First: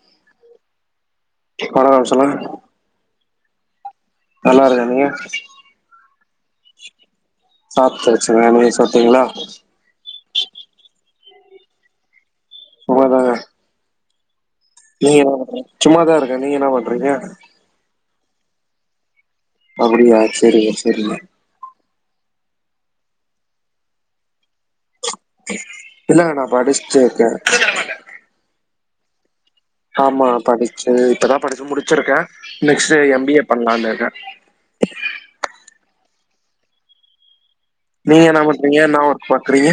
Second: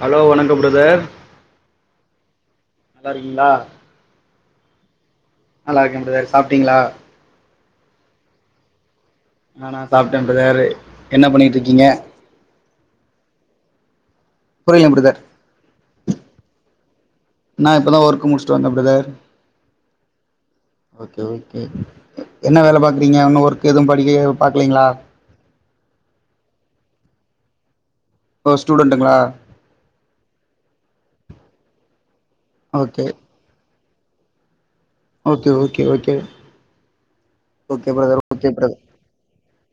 Hello வணக்கம் brother வணக்கம் சொல்லுங்க நல்லாருக்கீங்ளா நல்லாருக்கே நீங்க நல்லாருகே பிரதர் சாப்டீங்ளா சாப்டாச்சுங்க நீங்க சாப்டீங்ளா நானா சாப்டேன் பிரதர் என்ன பண்ணிட்டுருக்கீங்க சும்மாதாங்க புரியல பிரதர் நீங்க என்ன சும்மாதா இருக்க நீங்க என்னா பண்றீங்க நா இப்பதான் ஒர்க் முடிச்சிட்டு வந்தேன் பிரதர் அப்டியா சேரிங்க சேரிங்க ஓகே என்ன வேல பாக்குறீங்க ஒன்னு ஒர்க் எதுவும் படிக்கல பாக்கலீங்ளா இல்ல நா படிச்சுட்டு இருக்கேன் ஓ ஸ்டூடெண்ட்டுங்களா ஆமா படிச்சு இப்பதான் படிச்சு முடிச்சிருக்கேன் next okay M B A பண்ணலாம்னு இருக்கேன் okay okay okay okay brother நீங்க என்னா ஓகே பண்றீங்க பிரதர் என்னா ஒர்க் பாக்றீங்க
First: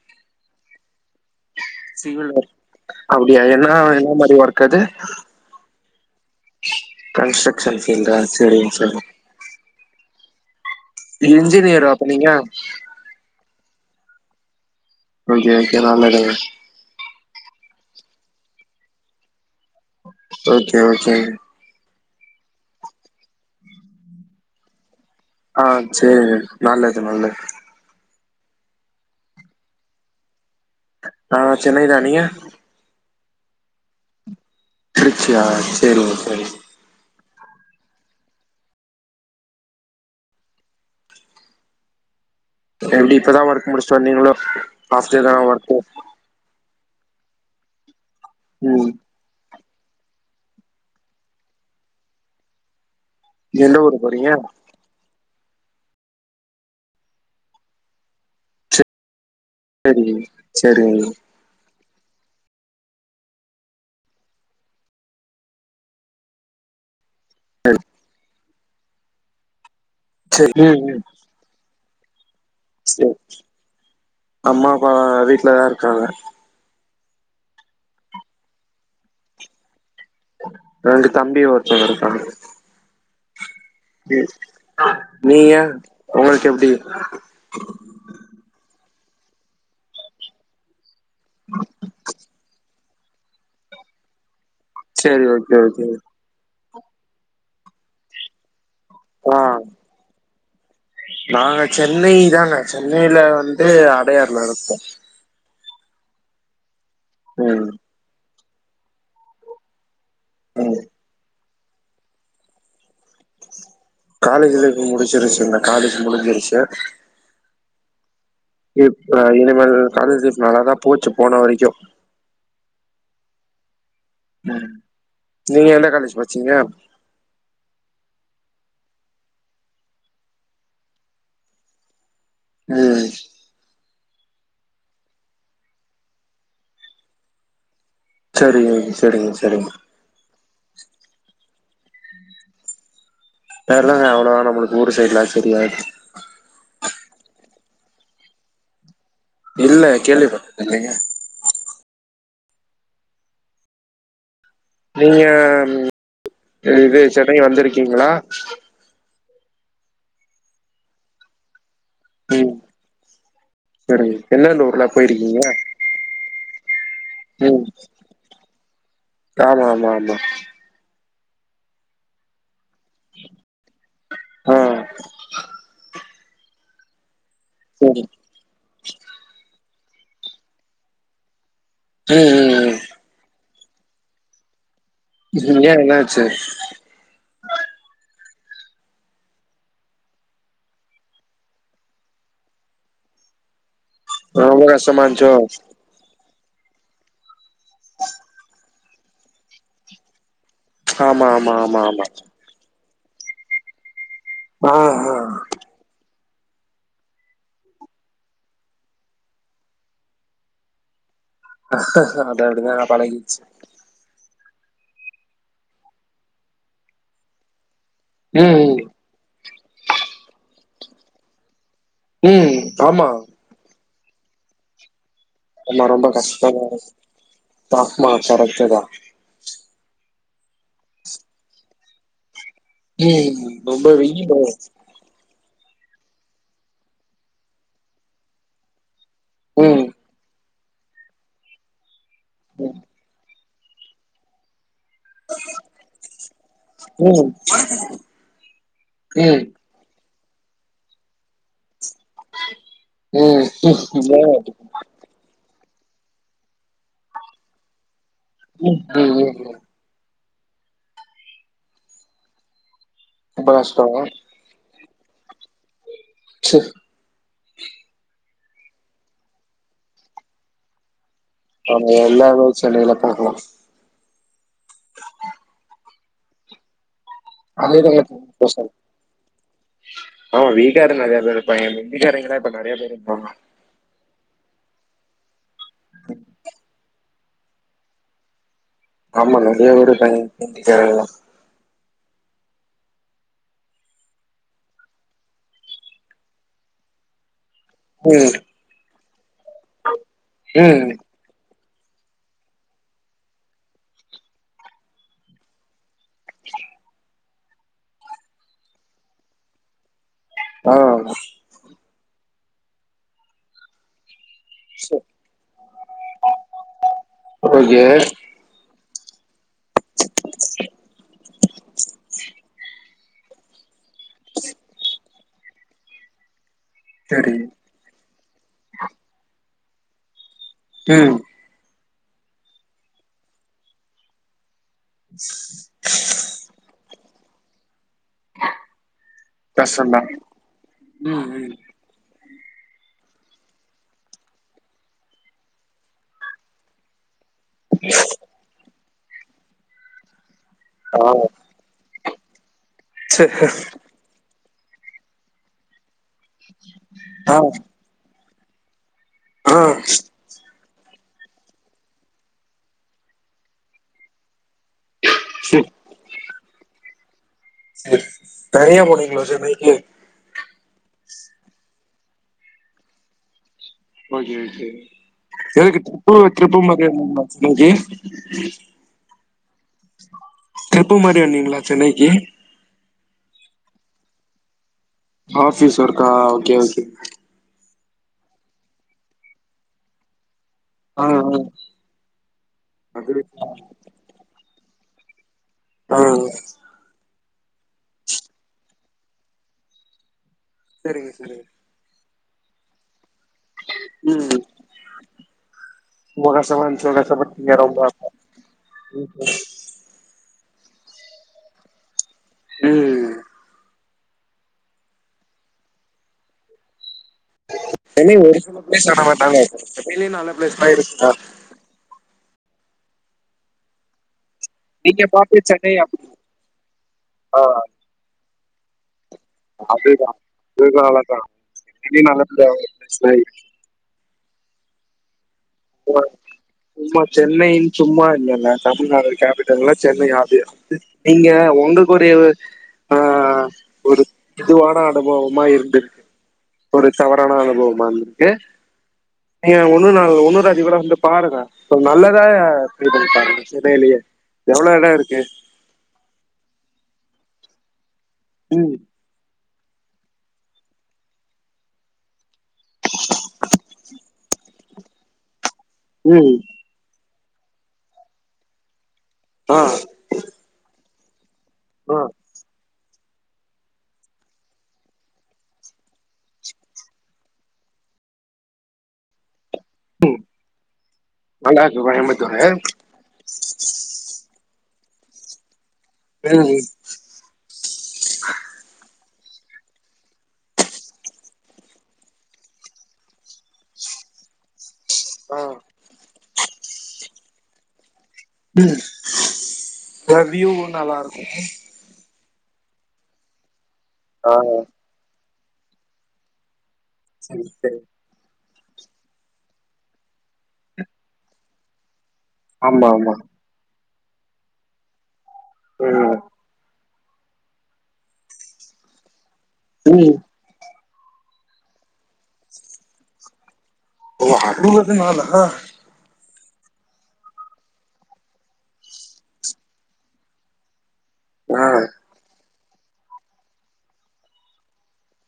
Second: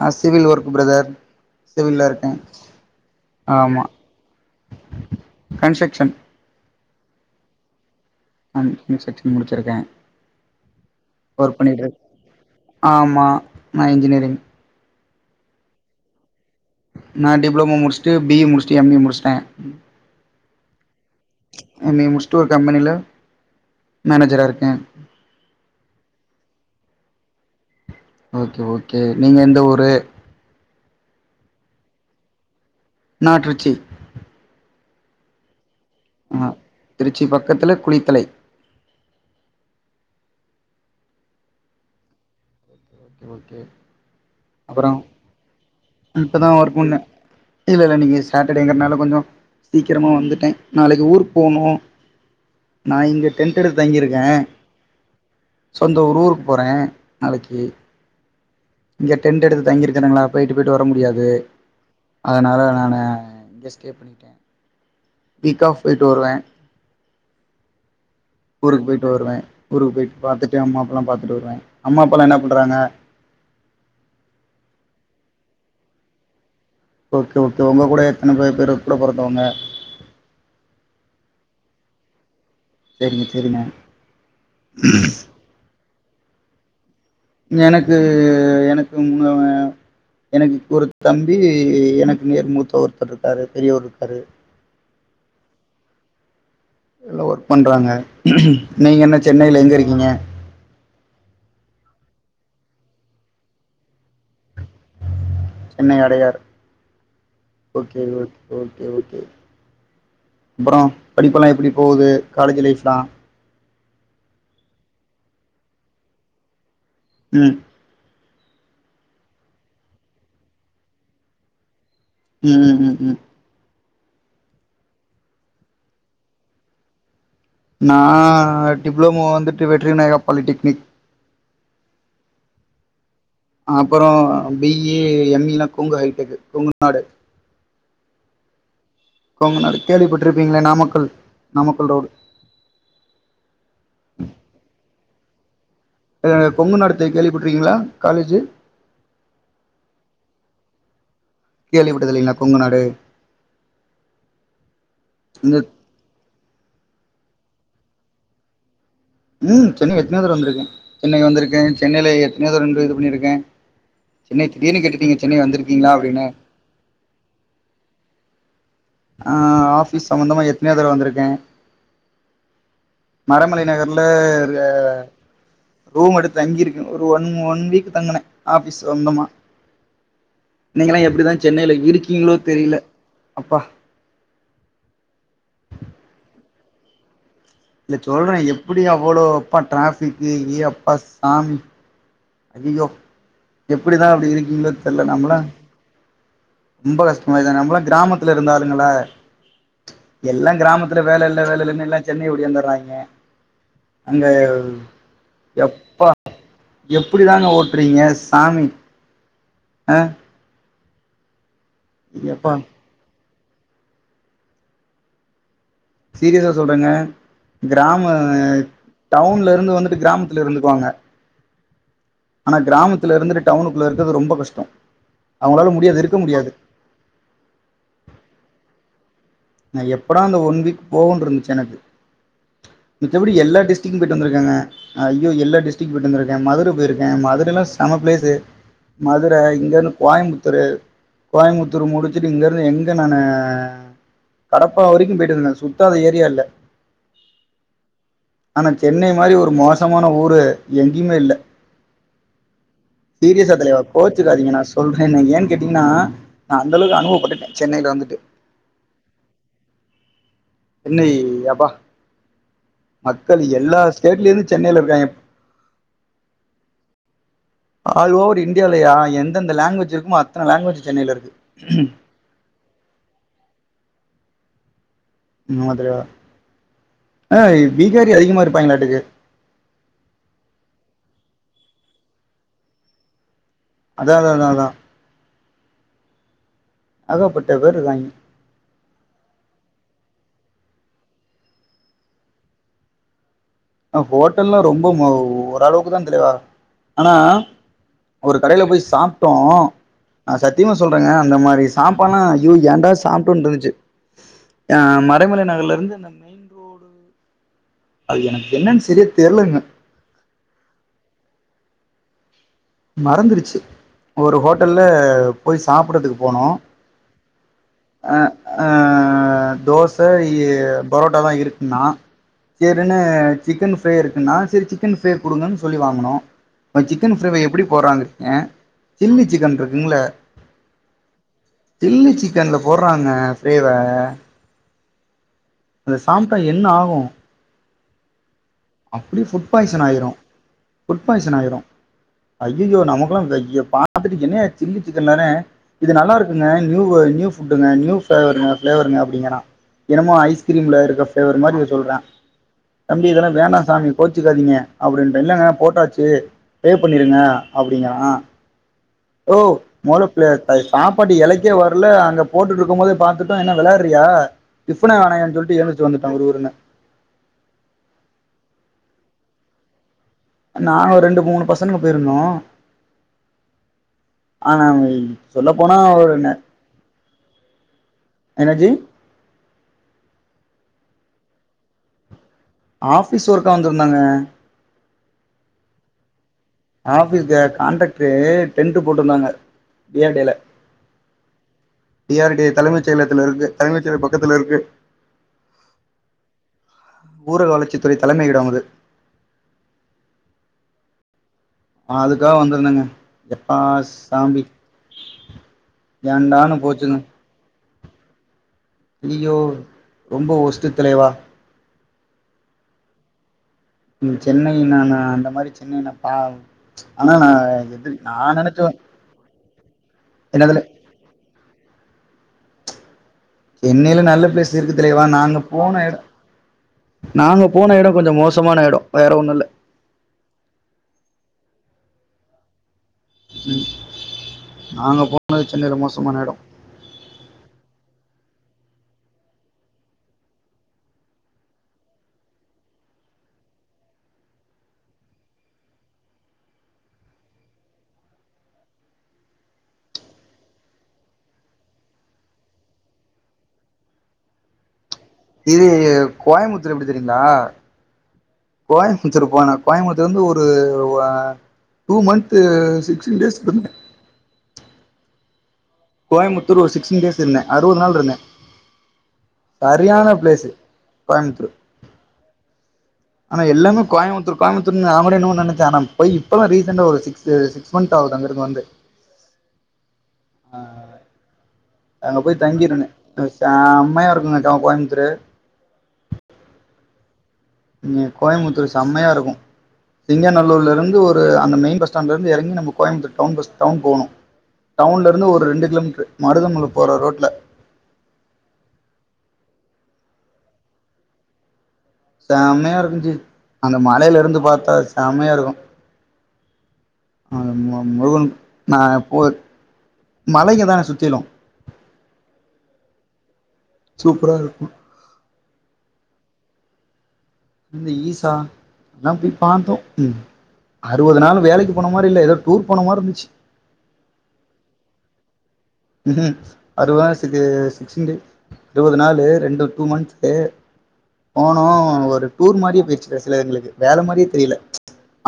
நா civil work brother civil work அப்டியா என்ன ஆமா என்ன மாரி ஒர்க் அது கன்ஸ்ட்ரக்ஷன் கன்ஸ்ட்ரக்ஷன்ஸ்லிந்த அட்மினிஸ்ட்ரேஷன் முடிச்சிருக்கே ஒர்க் பண்ணிட்டு இன்ஜினியரா இருக் அப்ப நீங்க ஆமா நா இன்ஜினியரிங் ஓகே ஓகே நல்லதுங்க நா டிப்ளமோ முடிஷ்ட்டு பி ஏ முடிஷ்ட்டு எம் ஏ முடிஷ்ட்டே ஓகே ஓகேங் எம் ஏ முட்ஷ்ட்டு ஒரு கம்பெனில மேனேஜரா இருக்கே ஆ சேரிங் நல்லது நல்லது ஓகே ஓகே நீங்க எந்த ஊரு நா சென்னை தா நீங்க நா திருச்சி திருச்சியா சேரிங்க ஆ சேரிங்க திருச்சி பக்கத்துல குளித்தலை எப்டி ஓகே இப்பதா ஓகே. ஒர்க் முடிஷ்டு வந்தீங்களோ அப்புறோ லாஸ்ட்டு இதா ஒர்க்கோ இப்பதா ஒர்க் வந்தே இல்ல இல்ல இன்னிக் ம் சேட்டடேங்கற்னால கொஞ்சோ சீக்கிரமா வந்துட்டே நாளைக்கு ஊருக் போனோ நா இங்க எந்த ரென்ட்டெடுத் ஊரு தங்கியிருக்கே போறீங்க சொந்த ஊ ஊருக் போறே நாளைக்கி இங்க டெண்டெடுத்து சேரி தங்கிருக்கனுங்களா போய்ட்டு போய்ட்டு வர சேரிங்க முடியாது அதனால நானு இங்யே ஸ்டே பண்ணகிட்டே வீக் ஆஃப் போய்ட்டு வருவே செரிங் ஊருக்கு போய்ட்டு வருவே ஊருக்கு போயிட்டு பாத்தட்டு சேரி அம்மா ம் ம் அப்பால்லா பாத்துட்டு வருவே அம்மா அப்பால்லா என்ன பண்றாங்க அம்மா அப்பா வீட்லதா இருக்காங்க ஓகே ஓகே உங்க கூட எத்தன பேர் பேரு கூட பொறந்தவங்க ரெண்டு தம்பி ஒருத்தங்க இருக்காங்க சேரிங்க சேரிங்க நீ நீங்க உங்களுக் எப்டி எனக்கு எனக்கு முன்னவ எனக்கு ஒரு தம்பி எனக்கு நேர் மூத்த ஒருத்தர் ருக்காரு பெரியவர் ருக்காரு செரி ஓகே ஓகே எல்லா ஒர்க் பண்றாங்க நீங்க என்ன ஆ சென்னையில எங்க இருக்கீங்க நாங்க சென்னை தாங்க சென்னையில வந்து அடையாற்ல இருக்கோ சென்னை அடையாற் ம் ஓகே ஓகே ஓகே ஓகே ம் அப்பறோ படிப்பெல்லா எப்படி போகுது காலேஜு லைஃப்லா காலேஜு லைஃபு முடிச்சிருச்சுங்க காலேஜ் முடிஞ்சிருச்சு ம் இப்ப இனிமேல் காலேஜ் லைஃப் நல்லாதா போச்சு போன வரைக்கு ம் ம் ம் ம் ம் நீங்க எந்த காலேஜ் பட்ச்சீங்க நா டிப்ளமோ வந்துட்டு வெற்றிநாயகா பாலிடெக்னிக் ம் அப்பறோ பி ஈ எம் ஈ லா கொங்கு ஹைடெக் கொங்கு நாடு செரி கொங்குநாடு கேள்விப்பட்ருப்பீங்களே நாமக்கல் நாமக்கல் ரோடு தெர்லங்க அவ்ளோவா நமளுக்கு ஊரு சைட்லா தெரியாது த கொங்கு நாடு த கேள்விபட்ருக்கீங்களா காலேஜு இல்ல கேள்விபட்டதில்லங்க கேள்விபட்டதில்லங்ளா கொங்கு நாடு நீங்க இந்த இது சென்னைக் வந்திருக்கீங்களா ம் சென்னைக் எத்தனையோ தடவ வந்துருக்கே சென்னைக் வந்துருக்கே சென்னைல எத்தனையோ ம் தடவ நின்று இது பண்ணிருக்கே சரிங்க சென்னை எந்தெந்த திடீர்னு ஊர்லா கேட்டுட்டீங்க போயிருக்கீங்க சென்னை வந்துருக்கீங்களா அப்டின்னு ம் ஆ ஆமா ஆமா ஆஃபீஸ் ஆமா சம்மந்தமா எத்தனையோ தடவ வந்துருக்கே மரமலை நகர்ல இரு ஆ ரூம் எடுத்து தங்கிருக்கே ஒரு ஒன் ஒன் வீக் சரி தங்குனே ஆஃபிஸ் சம்மந்தமா நீங்களா எப்டிதா சென்னைல இருக்கீங்களோ ம் ம் தெரில அப்பா ஏ என்னாச்சு இல்ல சொல்றே எப்டி அவ்வளோ அப்பா டிராஃபிக்கு ஏ அப்பா சாமி ஐயயோ எப்டிதா அப்டி ரொம்ப இருக்கீங்களோ கஷ்டமா தெர்ல இருந்துச்சோ நம்மளா ரொம்ப கஷ்டமாய்தா நம்மளா கிராமத்துல இருந்தாளுங்களா எல்லா கிராமத்துல ஆமா வேல இல்ல ஆமா வேல ஆமா இல்ன்னு எல்லா ஆமா சென்னை ஓடியாந்தர்ராய்ங்க அங்க ஆ ஆ எப்பா எப்டி தாங்க ஓட்றீங்க சாமி ஆ அது எப்பா அப்டிதாங்க பழகிற்ச்சு சீரியஸா சொல்றங்க கிராம ம் டவுன்ல இருந்து வந்துட்டு கிராமத்துல இருந்துக்குவாங்க ஆனா ம். ஆமா. கிராமத்துல இருந்துட்டு டவுனுக்குள்ள இருக்குறது ரொம்ப கஷ்டோ அவூங்களால முடியாது இருக்க முடியாது பா மா கரெக்டுதா நா எப்படா அந்த ஒன் வீக் போகுன்ருந்துச்சு எனக்கு மித்தபடி ம். எல்லா ரொம்ப டிஷ்டிக்கு போயிட்டு வெயிலு. வந்துருக்கங்க ஐய்யோ எல்லா டிஸ்டிக்கு போய்ட்டு வந்துருக்கே மதுர போயிருக்கே மதுரேல்லா செம ப்ளேசு மதுர ம். இங்கருந்து கோயம்புத்தூரு கோயமுத்தூர் முடுச்சுட்டு இங்க இருந்து ம். எங்க நானு கடப்பா வரைக்கு போயிட்டு வந்துதே சுத்தாத ஏரியா இல்ல ம். ஆனா சென்னை ம். ம். ம். மாரி ஏன்? ஒரு மோசமான ஊரு எங்கயுமே இல்ல சீரியஸா தலைவா ம். கோச்சுக்காதீங்க நா சொ சொல்றேனு ஏன் கேட்டீங்கன்னா நா அந்தளவுக்கு அனுபவப்பட்டுட்டே சென்னைல வந்துட்டு ம் [unintelligible] சென்னை எப்பா மக்கள் ரொம்ப எல்லா கஷ்டம். ஸ்டேட்ல இருந்து சென்னைல இருக்காய்ங்க சு ஆல் ஓவர் இந்டியால யா எந்தெந்த லாங்குவேஜ் இருக்குமோ அத்தன லாங்குவேஜு சென்னைல இருக்கு ஆமா எல்லாருமே சென்னைல தா இருக்காங்க அதுல ஆ அதே பீஹாரி அதிகமா தான். இருப்பாங்களாட்டுக்கு ஆமா பீகார் நெறையா பேரு இருப்பாய்ங்க இந்த ஹிந்தி காரங்களா இப்ப நெறையா பேரு இருப்பாங்க அதா அதா அதா அதா சரி ஏகப்பட்ட பேரு இருக்காய்ங்க ஆமா நெறையா பேரு இருக்காங்க ஹிந்தி காரங்களா ஆ ஹோட்டல்ல ரொம்ப ம ஓரளவுக்குதா தலைவா ஆனா ஒரு ம். கடையில போய் சாப்ட்டோ சத்தியமா ம். சொல்றேங்க இந்த மாரி சாப்பாலா ஐயோ ஏண்டா சாப்டோனு இருந்துச்சு அ மறைமலை நகர்ல இருந்து இந்த அது எனக்கு என்னன் சரியா தெர்லுங்க ஆ மறந்துருச்சு ஒரு ஹோ ட்டல்ல சரி. போய் சாப்படுறதுக்கு போனோ ஓகே. அ அ தோச இ பரோட்டாலா இருக்குன்னா சேரினு சிக்கன் ஃப்ரே இருக்குன்னா செரி சிக்கன் ஃபிரே குடுங்கன்னு சொல்லி வாங்குனோ அ சிக்கன் சரி. ஃப்ரேவ எப் ப்டி போறான் வெச்சுங்க சில்லி சிக்கன் இருக்குங்ள ம் சில்லி சிக்கன்ல போடறாங்க ஃபிரேவ அத சாப்ட்டா என்ன ஆகு அப்டியே ஃபுட் பாய்சன் கஷ்டம் தான். ஆயிரு ஃபுட் ம். பாய்சன் ம். ஆயிரு ஐயயோ நமக்குலா வெ ய பாத்துட்டு என்னயா சில்லி சிக்கன்தானே இது நல்லாருக்குங்க நியூவ் நியூ ஃபுட்டுங்க நியூ ஃபேவருங்க ஃப்ளேவருங்க அப்படிங்கறா என்னமோ ஐஸ் கிரீம்ல இருக்க ஆ. ஃபேவர் மாரி இத சொல்றா தம்பி இதல்லா சரி. வேணா நீங் கோச்சுக்காதிங்க அப்டின்ட்ட இல்லங்க போட்டாச்சு பே பண்ணிருங்க ஆ அப்டிங்கறா ஓ ஆ மொதல பிளே ப சாப் பாடு எலைக்கே வரல அங்க போட்டுட்ருக்கும் போதே பாத்துட்டோ என்ன வெளாடுறியா டிஃபனே வேணாயான் சொல்ட்டு சேரி எந்திரிச்சி வந்துட்ட ஒரு ஊரன செர் தனியா போனிங்ளா சென்னைக்கு நாங்க ரெண்டு மூணு பசங்க போயிருந்தோ ஓகே ஆனா ஓகே சொல்ல போனா எனக்கு ஒரு ட்ரிப்பு ட்ரிப்பு [unintelligible] என்னஜி ட்ரிப்பு மாரி வந்திங்ளா சென்னைக்கு ஆஃபிஸ் ஒர்க்கா வந்திருந்தங்க ஆஃபீஸ் ஒர்க்கா ஓகே ஓ ஆஃபீஸ்ல காண்ட்ராக்டு டென்ட் போட்ருந்தாங்க டி ஆர் டே ல ஆ ஆ டி ஆர் டே தலைமைச் அது செயலத்துல இருக்கு தலைமைச் செயலக பக்கத்துல இருக்கு ஆ ஊரக வளர்ச்சி துறை தலைமையிட அது செரிங்க செரிங்க அதுக்காக வந்துருந்தங்க எப்பா சாமி ரொம்ப ஏண்டானு கஷ்டமா போச்சுங்க [unintelligible] ரொம்ப ம் ஐயோ ரொம்ப ஒர்ஸ்ட்டு தலைவா ம் சென்னை நாம அந்த மாரி சென்னை ந பா ஆனா நா எதிரி நா நெனைச்ச காட்ட மாட்டாங்க [unintelligible] நல்ல பிளேஸ்தா இருக் பா சென்னையில நல்ல பிளேஸ் இருக்கு தலைவா நீங்க நாங்க பாத்த சென்னை போன எடோ அப்டி ஆ நாங்க போன எடோ கொஞ்ச மோ சமான எடோ வேற ஒண்ணு இலை அதுதா [unintelligible] [unintelligible] சேரி ம் நாங்க போனது சென்னையில இருக்கு மோசமான எடோ சும்மா சென்னைன் சும்மா இல்லல்ல தமிழ்நாடு கேபிட்டல் எல்லா சென்னை அது நீங்க உங்களுக்குரிய ஆ ஒரு இதுவான அனுபவமா இருந்துர்க்கு ஒரு தவறான அனுபவமா இருந்துர்க்கு நீங்க ஒன்னு நாள் ஒண்ணுதா நீங் கூட வந்து பாருங்க நல்லதா பே பண்ணி பாருங்க சென்னையிலயே எவ்ளோ எடோ இருக்கு இது கோயம்புத்தூர் எப்படி தெரியீங்களா ம் கோயமுத்தூர் போனா கோயம்புத்துர்லேந்து ஒரு அ டூ மன்த்து சிக்ஸ்டீன் டேஸ் இருந்தே ம் கோயம்புத்தூர் ஒரு சிக்ஸ்டீன் டேஸ் இருந்தே அறுவது நாள் இருந்தே ஆ சரியான பிளேஸ்சு கோயம்புத்துரு ஆ ஆனா எல்லாமே கோயமுத்தூர் கோயமுத்தூர்னு நா கூட என்னமோ நெனச்ச ஆனா போய் இப்பதா ரீசெண்டா ஒரு சிக்ஸ் ச சிக்ஸ் மந்த் ஆகுது அங்கிருந்து வந்து ம் நல்லாருக்கு அங்க போய் கோயம்புத்தூரு தங்கிருந்தே செம்மையா இருக்கு மச்சா கோயமுத்தூரு ம் ங்க கோயம்புத்தூரு செம்மையா இருக்கு சிங்காநல்லூர்லருந்து ஒரு அந்த மெயின் பஸ்ஸ்டண்டலருந்து எறங்கி நம்ம கோயம்பத்தர் டவுன் பஸ் டவுன் போணு டவுன்ல இருந்து ஆ ஒரு ரெண்டு கிலோமீட்டரு மருதமுல போற ரோட்ல ம் வியூவு நல்லா இருக்கு செம்மையா இருக்கு ஜி அந்த மலையில ஆ இருந்து பார்த்தா செமையா இருக்கு அ சரி சரி மு முருகனு ந போ மலைங்க தானே சுத்திலு ஆமா ஆமா சூப்பரா இருக்கு ம் இந்த ஈஸா லா போய் பாத்தோ ம் அறுவது நாள் வேலைக்கு போன மாரி இல்ல எதோ டூர் போன மாரு இருந்துச்சு [unintelligible] ம் ஹ அருவ சிது சிக்ஸ்டீன் டே இருவது நாலு ரெண்டு டூ மந்ஸ்து போனோ ஆ ஒரு டூர் மாரி போய்ர்ச்சு கடைசில எங்களுக்கு வேல மாரியே தெரியல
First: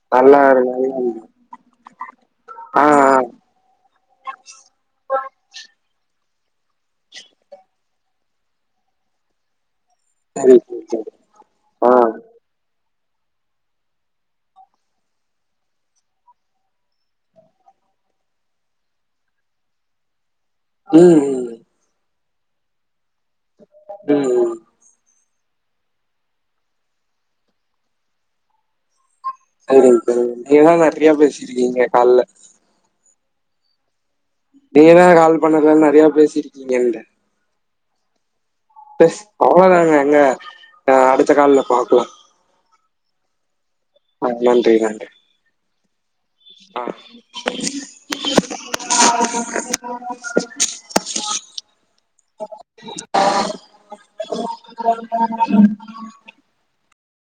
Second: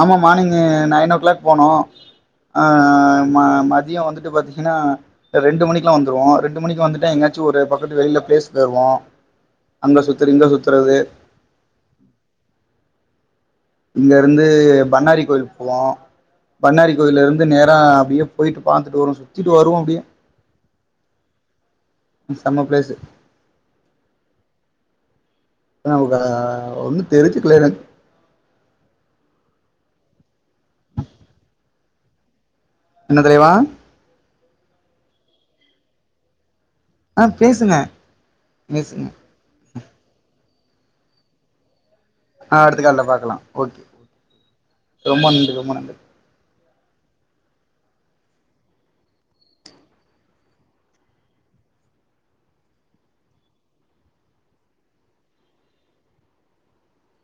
ஆமா நல்லா மார்னிங்கு இரு நல்லா நைன் ஓ இரு கிளாக் போனோ ஆ ம மதியோ வந்துட்டு பாத்தீங்கன்னா ரெண்டு மணிக்கெல்லா வந்துருவோ ரெண்டு மணிக்கு வந்துட்டா எங்கயாச்சு ஒரு பக்கத்து வெளியில பிளேஸ்க் வருவோ அங்க சுத் தறது இங்க சரி சரி சுத்தறது சரி ஆ இங்க இருந்து பண்ணாரி கோயிலுக் போவோ பண்ணாரி கோயிலருந்து நேரா அப்படியே போயிட்டு பாத்துட்டு வருவோ சுத்திட்டு வருவோ அப்படியே ம் ம் செம்ம பிளேஸ்சு ம் ம் [unintelligible] ஒன்னு தெரிஞ்சுக்கல எனக்கு சரி சரி நீங்கதா நறைய பேசிருக்கீங்க கால்ல என்ன தலைவா நீங்க தா கால் பண்ணறதா நறையா பேசிருக்கீங்கன்ட ஆ பேசுங்க பேசுங்க அவ்ளதாங்க எங்க அ அடுத்த கால்ல பாக்லா ஆ அடுத்த கால்ல பாக்கலா ஓகே ஆ நன்றி நன்றி ரொம்ப நன்றி ரொம்ப நன்றி ஆ [unintelligible] [unintelligible]